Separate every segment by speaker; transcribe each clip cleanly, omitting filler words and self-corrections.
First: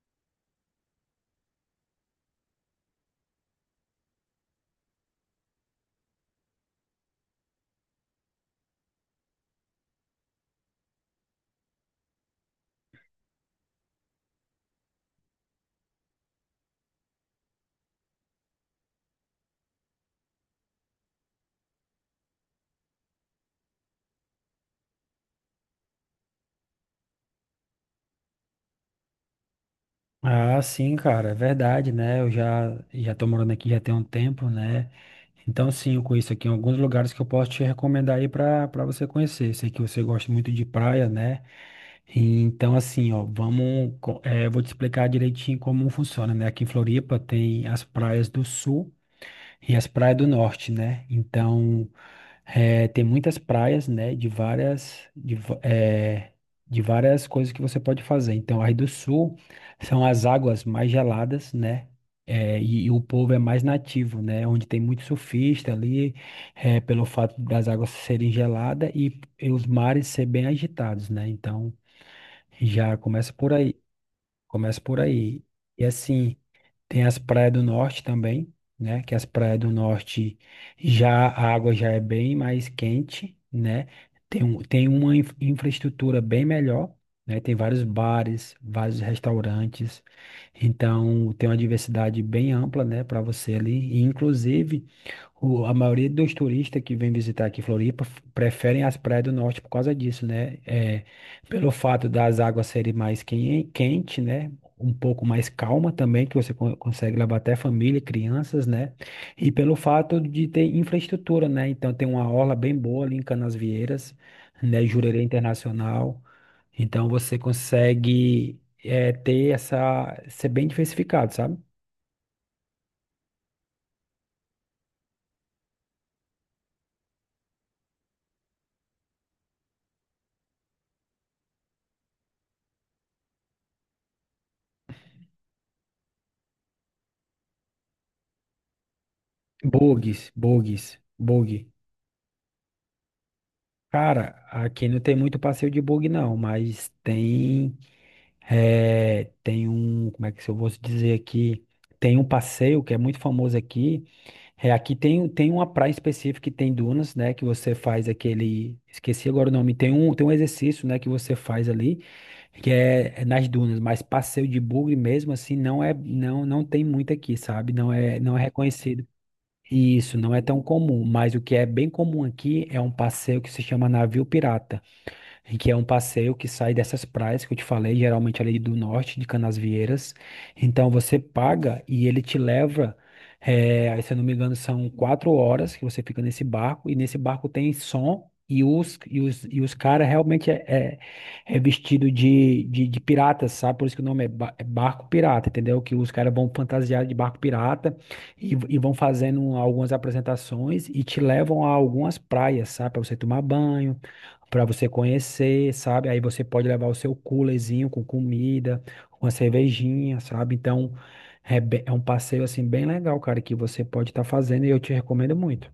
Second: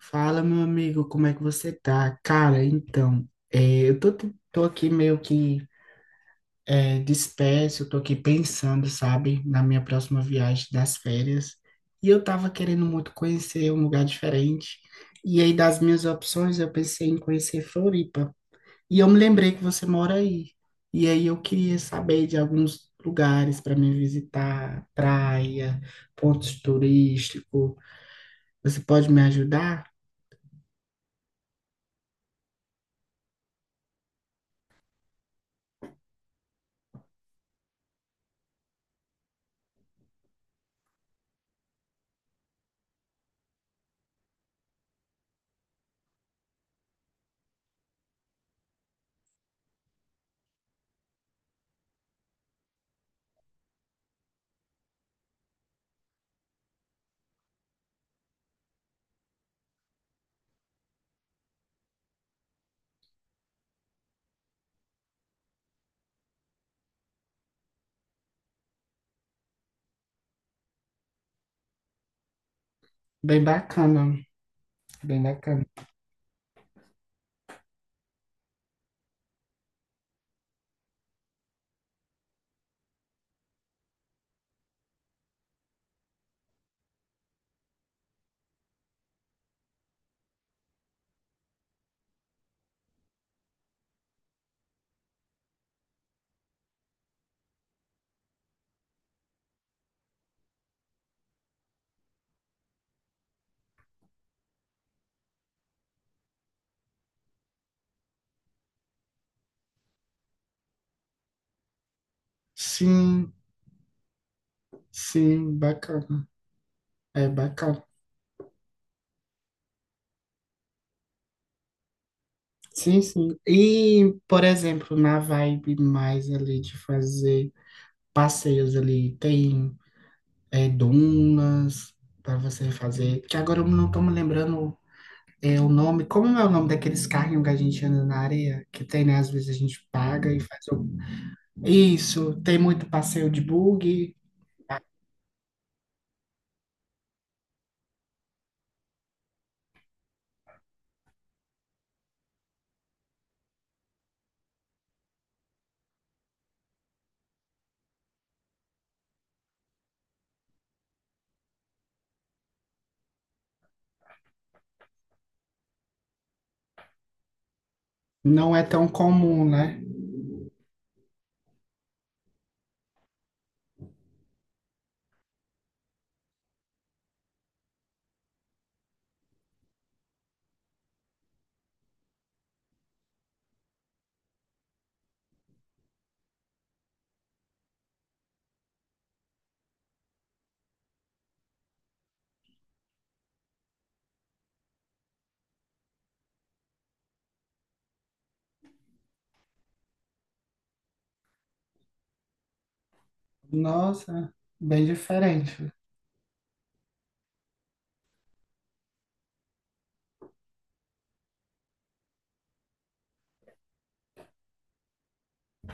Speaker 1: Fala, meu amigo, como é que você tá? Cara, então, eu tô aqui meio que disperso, eu tô aqui pensando, sabe, na minha próxima viagem das férias. E eu tava querendo muito conhecer um lugar diferente. E aí, das minhas opções, eu pensei em conhecer Floripa. E eu me lembrei que você mora aí. E aí, eu queria saber de alguns lugares para me visitar, praia, pontos turísticos. Você pode me ajudar?
Speaker 2: Ah, sim, cara, é verdade, né? Eu já tô morando aqui já tem um tempo, né? Então, sim, eu conheço aqui alguns lugares que eu posso te recomendar aí para você conhecer. Sei que você gosta muito de praia, né? Então, assim, ó, vamos, eu vou te explicar direitinho como funciona, né? Aqui em Floripa tem as praias do Sul e as praias do Norte, né? Então, tem muitas praias, né, de várias, de, va- é, de várias coisas que você pode fazer. Então, aí do sul são as águas mais geladas, né, e o povo é mais nativo, né, onde tem muito surfista ali, pelo fato das águas serem geladas e os mares ser bem agitados, né. Então, já começa
Speaker 1: Bem
Speaker 2: por aí.
Speaker 1: bacana.
Speaker 2: Começa por
Speaker 1: Bem
Speaker 2: aí.
Speaker 1: bacana.
Speaker 2: E assim, tem as praias do norte também, né? Que as praias do norte já a água já é bem mais quente, né? Tem uma infraestrutura bem melhor, né? Tem vários bares, vários restaurantes. Então, tem uma diversidade bem ampla, né, para você ali. E, inclusive, a maioria dos turistas que vem visitar aqui Floripa preferem as praias do norte por causa disso, né? Pelo fato das águas serem mais quente, né? Um pouco mais calma também, que você consegue levar até família, crianças, né? E pelo fato de ter infraestrutura, né? Então tem uma orla bem boa ali em
Speaker 1: Sim,
Speaker 2: Canasvieiras, né? Jurerê
Speaker 1: sim,
Speaker 2: Internacional.
Speaker 1: bacana.
Speaker 2: Então
Speaker 1: É
Speaker 2: você
Speaker 1: bacana.
Speaker 2: consegue ser bem diversificado, sabe?
Speaker 1: Sim, sim. E, por exemplo, na vibe mais ali de fazer passeios ali, tem dunas para você fazer. Que agora eu não tô me lembrando o nome. Como é o nome daqueles carrinhos que a gente anda na areia? Que tem, né? Às vezes a gente
Speaker 2: Bogues,
Speaker 1: paga e faz o...
Speaker 2: bogues, bug.
Speaker 1: Isso, tem muito passeio de buggy.
Speaker 2: Cara, aqui não tem muito passeio de bug não, mas tem um, como é que se eu vou dizer aqui, tem um passeio que é muito famoso aqui, aqui tem uma praia específica que tem dunas, né, que você faz aquele, esqueci agora o nome, tem um exercício, né, que você faz ali, que é nas dunas, mas passeio de bug mesmo assim não tem muito aqui, sabe, não é
Speaker 1: Não é tão
Speaker 2: reconhecido.
Speaker 1: comum, né?
Speaker 2: Isso não é tão comum, mas o que é bem comum aqui é um passeio que se chama navio pirata em que é um passeio que sai dessas praias que eu te falei, geralmente ali do norte, de Canasvieiras. Então você paga e ele te leva, aí, se eu não me engano, são 4 horas que você fica nesse barco, e nesse barco tem som. E os caras realmente é vestido de piratas, sabe? Por isso que o nome é barco pirata, entendeu? Que os caras vão fantasiados de barco pirata e vão fazendo algumas apresentações e te levam a algumas praias, sabe? Para você tomar banho,
Speaker 1: Nossa,
Speaker 2: para
Speaker 1: bem
Speaker 2: você conhecer,
Speaker 1: diferente.
Speaker 2: sabe? Aí você pode levar o seu coolerzinho com comida, uma cervejinha, sabe? Então, é um passeio assim bem legal, cara, que você pode estar fazendo e eu te recomendo muito.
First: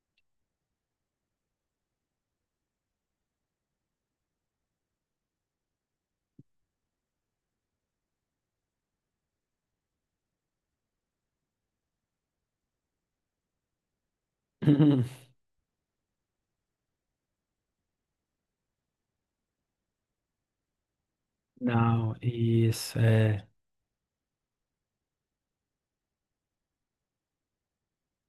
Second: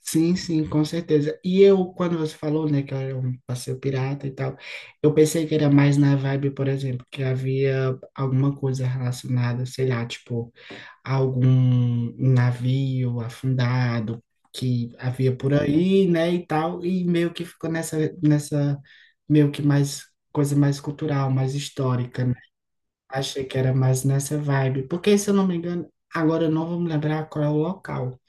Speaker 1: Sim, sim, com certeza. E eu, quando você falou, né, que era um passeio pirata e tal, eu pensei que era mais na vibe, por exemplo, que havia alguma coisa relacionada, sei lá, tipo, algum navio afundado que havia por aí, né, e tal, e meio que ficou nessa, meio que mais, coisa mais cultural, mais
Speaker 2: Não,
Speaker 1: histórica, né?
Speaker 2: isso
Speaker 1: Achei
Speaker 2: é,
Speaker 1: que era mais nessa vibe, porque se eu não me engano, agora eu não vou me lembrar qual é o local.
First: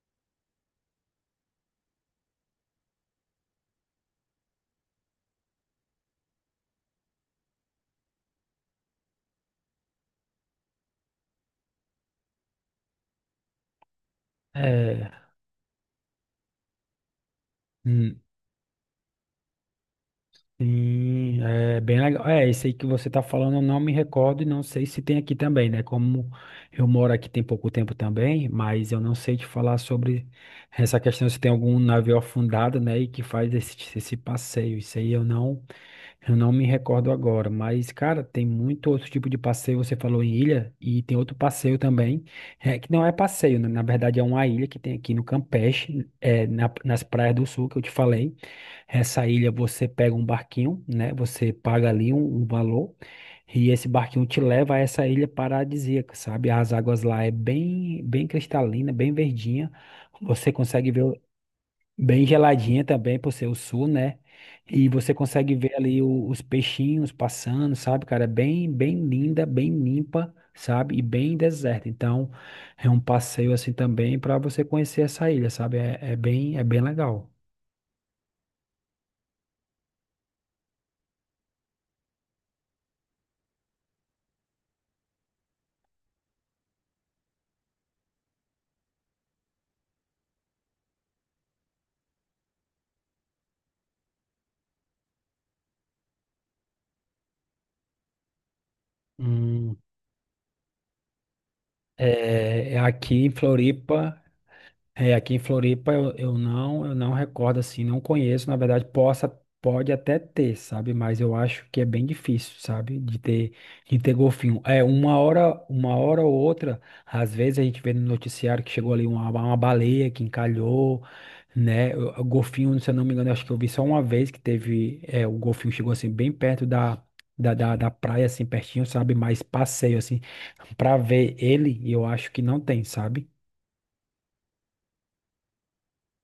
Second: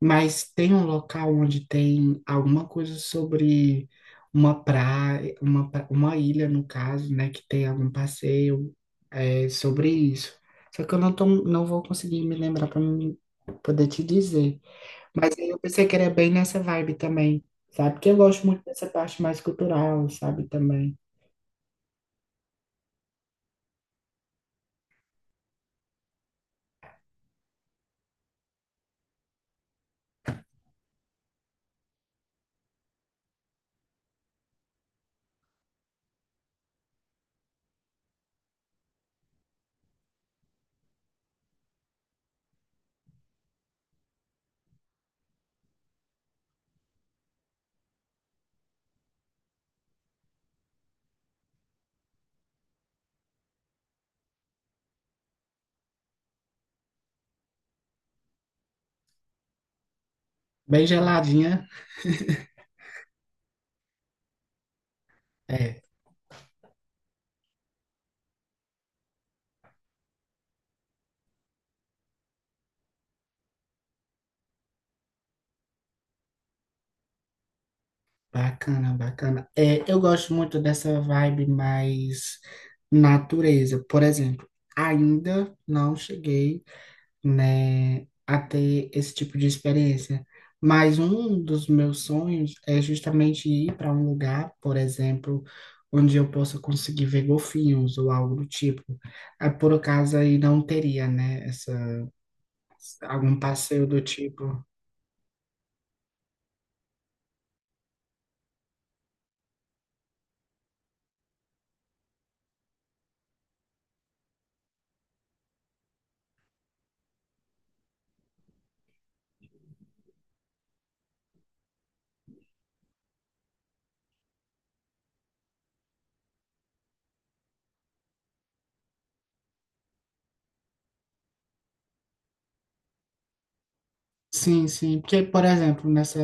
Speaker 1: Mas tem um local onde tem alguma coisa sobre uma praia, uma ilha, no caso, né? Que tem algum passeio sobre isso. Só que eu não vou conseguir me lembrar para poder te dizer.
Speaker 2: é.
Speaker 1: Mas aí eu pensei que era bem nessa vibe também, sabe? Porque eu gosto muito dessa parte mais cultural, sabe? Também.
Speaker 2: Sim, é bem legal. Esse aí que você está falando, eu não me recordo e não sei se tem aqui também, né? Como eu moro aqui tem pouco tempo também, mas eu não sei te falar sobre essa questão se tem algum navio afundado, né? E que faz esse, esse passeio. Isso aí eu não. Eu não me recordo agora, mas, cara, tem muito outro tipo de passeio. Você falou em ilha, e tem outro passeio também, é, que não é passeio, né? Na verdade é uma ilha que tem aqui no Campeche, nas praias do sul que eu te falei. Essa ilha você pega um barquinho, né? Você paga ali um, um valor, e esse barquinho te leva a essa ilha paradisíaca, sabe? As águas lá é bem, bem cristalina, bem verdinha. Você
Speaker 1: Bem
Speaker 2: consegue ver.
Speaker 1: geladinha.
Speaker 2: Bem geladinha também, por ser o sul, né? E você consegue ver
Speaker 1: É.
Speaker 2: ali os peixinhos passando, sabe, cara? É bem, bem linda, bem limpa, sabe? E bem deserta. Então, é um passeio assim também para você conhecer essa ilha, sabe? É, é bem legal.
Speaker 1: Bacana, bacana. É, eu gosto muito dessa vibe mais natureza. Por exemplo, ainda não cheguei, né, a ter esse tipo de experiência. Mas um dos meus sonhos é justamente ir para um lugar, por exemplo, onde eu possa conseguir ver golfinhos ou algo do tipo. Ah, por
Speaker 2: Hum,
Speaker 1: acaso aí não teria, né, essa,
Speaker 2: é aqui em
Speaker 1: algum passeio do
Speaker 2: Floripa.
Speaker 1: tipo.
Speaker 2: Aqui em Floripa eu não recordo assim, não conheço, na verdade, pode até ter, sabe? Mas eu acho que é bem difícil, sabe? de ter golfinho. Uma hora ou outra, às vezes a gente vê no noticiário que chegou ali uma baleia que encalhou, né? O golfinho, se eu não me engano, eu acho que eu vi só uma vez que teve, o golfinho chegou assim bem perto da da praia, assim, pertinho, sabe? Mas passeio, assim, pra ver ele, eu acho que não tem, sabe?
Speaker 1: Sim, sim. Porque, por exemplo, nessa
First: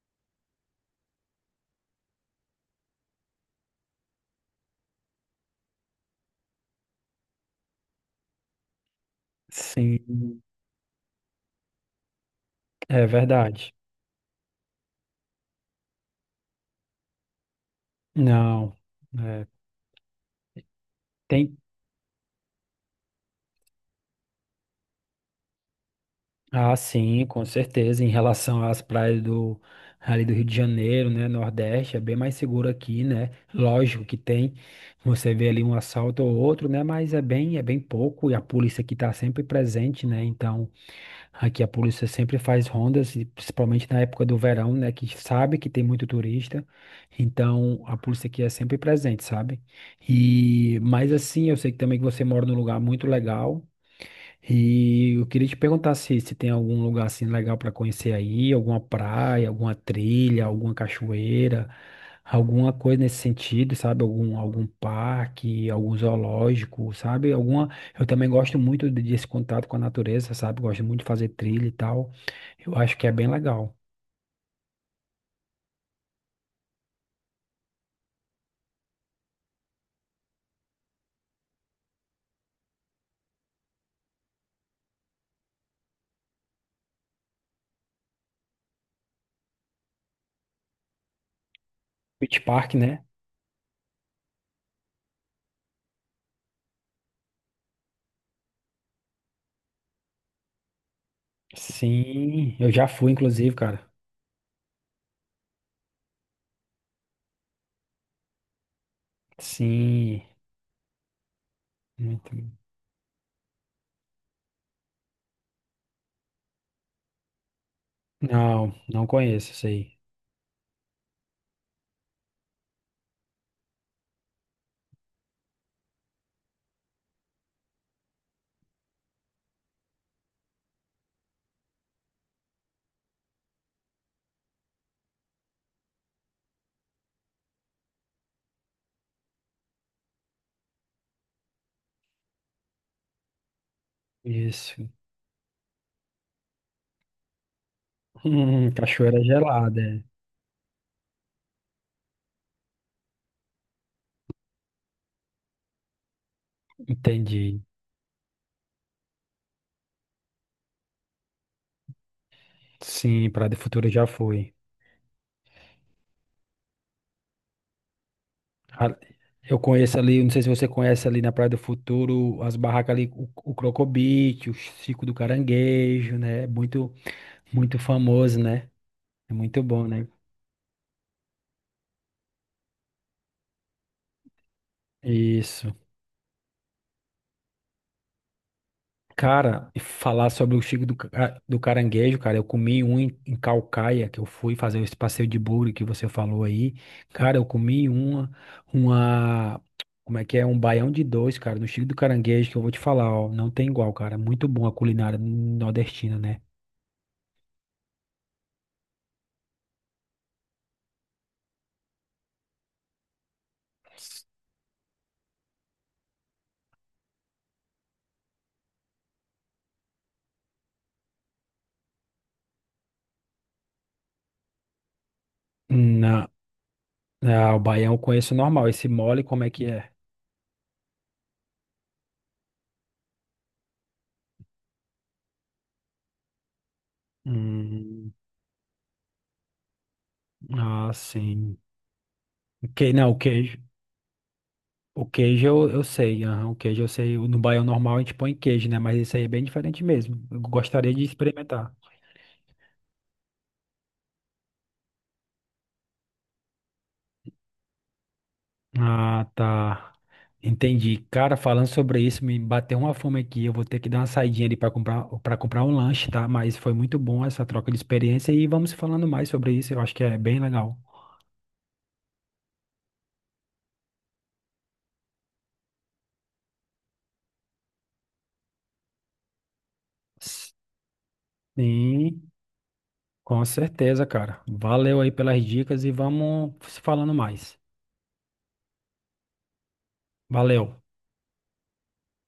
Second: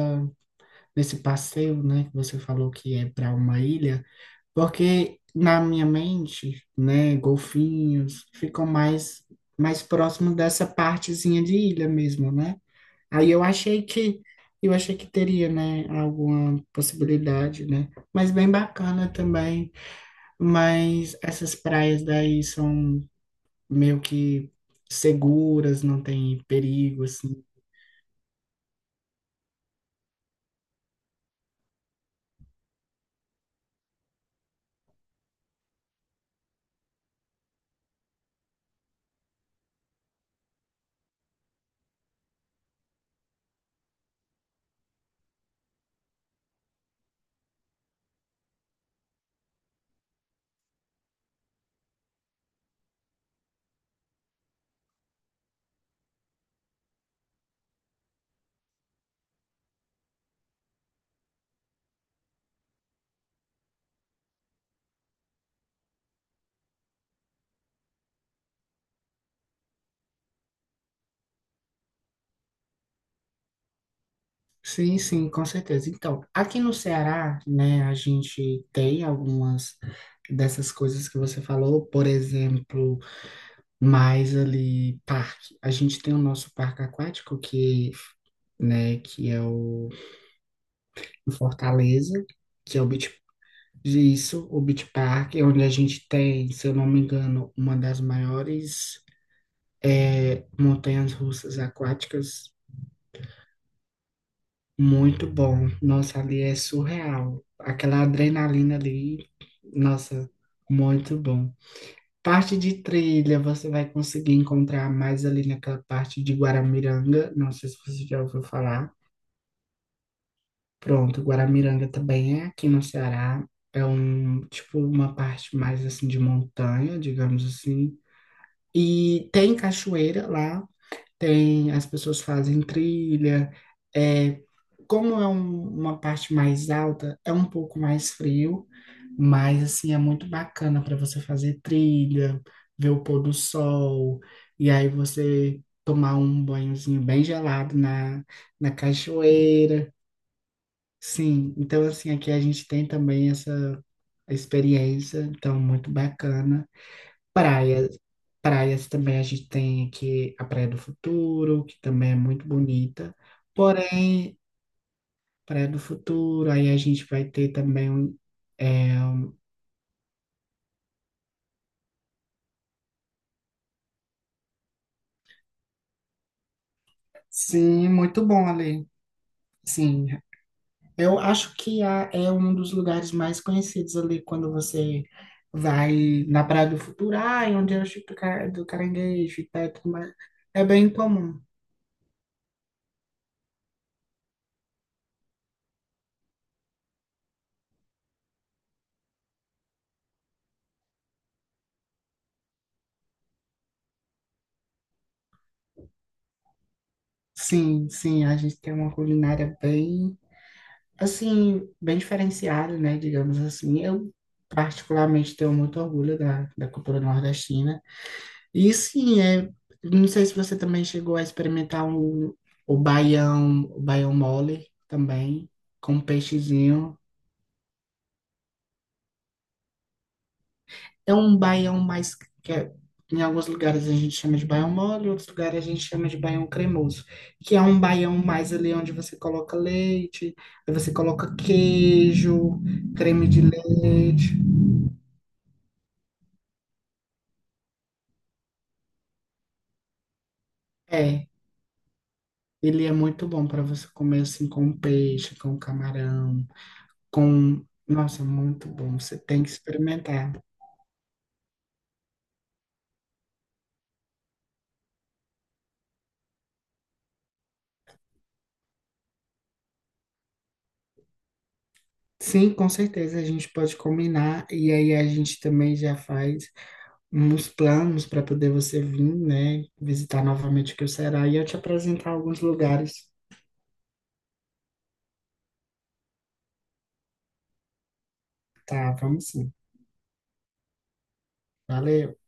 Speaker 1: desse passeio, né, que você falou que é para uma ilha, porque na minha mente, né, golfinhos ficam mais próximo
Speaker 2: Sim.
Speaker 1: dessa partezinha de ilha mesmo, né?
Speaker 2: É
Speaker 1: Aí
Speaker 2: verdade.
Speaker 1: eu achei que teria, né, alguma possibilidade, né? Mas bem
Speaker 2: Não,
Speaker 1: bacana
Speaker 2: é,
Speaker 1: também, mas essas
Speaker 2: tem.
Speaker 1: praias daí são meio que seguras, não tem
Speaker 2: Ah,
Speaker 1: perigos.
Speaker 2: sim, com certeza. Em relação às praias do ali do Rio de Janeiro, né, Nordeste, é bem mais seguro aqui, né? Lógico que tem. Você vê ali um assalto ou outro, né? Mas é bem pouco e a polícia aqui está sempre presente, né? Então aqui a polícia sempre faz rondas, e principalmente na época do verão, né? Que sabe que tem muito turista. Então a polícia aqui é sempre presente, sabe? Mas assim, eu sei que também que você mora num lugar muito legal. E eu queria te perguntar se, se tem algum lugar assim legal para conhecer aí, alguma praia, alguma trilha, alguma cachoeira, alguma coisa nesse sentido, sabe? Algum, algum parque, algum zoológico, sabe? Alguma. Eu também gosto muito desse contato com a natureza, sabe? Gosto muito de fazer trilha e tal. Eu acho que é bem legal.
Speaker 1: Sim, sim, com certeza. Então, aqui no Ceará, né, a gente tem algumas dessas coisas que você falou, por exemplo, mais ali parque. A gente tem o nosso parque aquático que, né, que é o em Fortaleza,
Speaker 2: Beach Park,
Speaker 1: que é o
Speaker 2: né?
Speaker 1: Beach, isso, o Beach Park, onde a gente tem, se eu não me engano, uma das maiores montanhas-russas aquáticas.
Speaker 2: Sim, eu já fui, inclusive, cara.
Speaker 1: Muito bom. Nossa, ali é surreal. Aquela adrenalina ali,
Speaker 2: Sim,
Speaker 1: nossa, muito bom.
Speaker 2: muito.
Speaker 1: Parte de trilha, você vai conseguir encontrar mais ali naquela parte de Guaramiranga. Não sei se você já ouviu
Speaker 2: Não,
Speaker 1: falar.
Speaker 2: não conheço isso aí.
Speaker 1: Pronto, Guaramiranga também é aqui no Ceará. É um, tipo, uma parte mais assim de montanha, digamos assim. E tem cachoeira lá. Tem, as pessoas fazem trilha. É, como é uma parte mais alta, é um pouco mais frio, mas assim é muito bacana para você fazer trilha, ver o pôr do sol, e
Speaker 2: Isso.
Speaker 1: aí você tomar um banhozinho bem gelado na, na
Speaker 2: Cachoeira gelada.
Speaker 1: cachoeira.
Speaker 2: É.
Speaker 1: Sim, então assim aqui a gente tem também essa experiência, então muito bacana.
Speaker 2: Entendi.
Speaker 1: Praias. Praias também a gente tem aqui a Praia do Futuro, que também é muito bonita.
Speaker 2: Sim, Praia do Futuro já
Speaker 1: Porém,
Speaker 2: foi.
Speaker 1: Praia do Futuro, aí a gente vai ter também um.
Speaker 2: A-
Speaker 1: é, um,
Speaker 2: Eu conheço ali, não sei se você conhece ali na Praia do Futuro, as barracas ali, o Crocobit, o Chico do Caranguejo, né? Muito, muito
Speaker 1: Sim, muito
Speaker 2: famoso,
Speaker 1: bom
Speaker 2: né?
Speaker 1: ali.
Speaker 2: É muito bom, né?
Speaker 1: Sim, eu acho que é um dos lugares mais conhecidos ali quando você
Speaker 2: Isso.
Speaker 1: vai na Praia do Futuro, ah, e onde é o Chico do do Caranguejo e tal,
Speaker 2: Cara,
Speaker 1: e
Speaker 2: e
Speaker 1: tudo mais.
Speaker 2: falar sobre o
Speaker 1: É
Speaker 2: Chico
Speaker 1: bem
Speaker 2: do,
Speaker 1: comum.
Speaker 2: Ca- do Caranguejo, cara, eu comi um em, em Caucaia, que eu fui fazer esse passeio de bugre que você falou aí. Cara, eu comi uma, como é que é? Um baião de dois, cara, no Chico do Caranguejo, que eu vou te falar, ó, não tem igual, cara. Muito bom a culinária nordestina, né?
Speaker 1: Sim, sim, a gente tem uma culinária bem assim, bem diferenciado, né? Digamos assim. Eu, particularmente, tenho muito orgulho da cultura nordestina. E sim, é, não sei se você também chegou a experimentar o baião mole também, com
Speaker 2: Na,
Speaker 1: peixezinho.
Speaker 2: o baião eu conheço normal, esse mole, como é que é?
Speaker 1: É um baião mais que é- em alguns lugares a gente chama de baião mole, em outros lugares a gente chama de baião cremoso, que é um
Speaker 2: Hum,
Speaker 1: baião mais ali onde você coloca leite, aí
Speaker 2: ah,
Speaker 1: você coloca
Speaker 2: sim.
Speaker 1: queijo,
Speaker 2: Não, o
Speaker 1: creme de
Speaker 2: queijo.
Speaker 1: leite.
Speaker 2: O queijo eu sei, aham, o queijo eu sei. No baião normal a gente põe queijo, né? Mas isso aí é bem diferente mesmo. Eu gostaria de
Speaker 1: É.
Speaker 2: experimentar.
Speaker 1: Ele é muito bom para você comer assim com peixe, com camarão, com... Nossa, muito bom. Você
Speaker 2: Ah,
Speaker 1: tem que
Speaker 2: tá.
Speaker 1: experimentar.
Speaker 2: Entendi. Cara, falando sobre isso, me bateu uma fome aqui. Eu vou ter que dar uma saidinha ali para comprar um lanche, tá? Mas foi muito bom essa troca de experiência e vamos falando mais sobre isso. Eu acho que é bem legal.
Speaker 1: Sim, com certeza a gente pode combinar e aí a gente também já faz uns planos para poder você vir, né, visitar novamente o que o Ceará e eu te apresentar
Speaker 2: Sim,
Speaker 1: alguns lugares.
Speaker 2: com certeza, cara. Valeu aí pelas dicas e vamos se falando mais.
Speaker 1: Tá, vamos sim.
Speaker 2: Valeu.
Speaker 1: Valeu.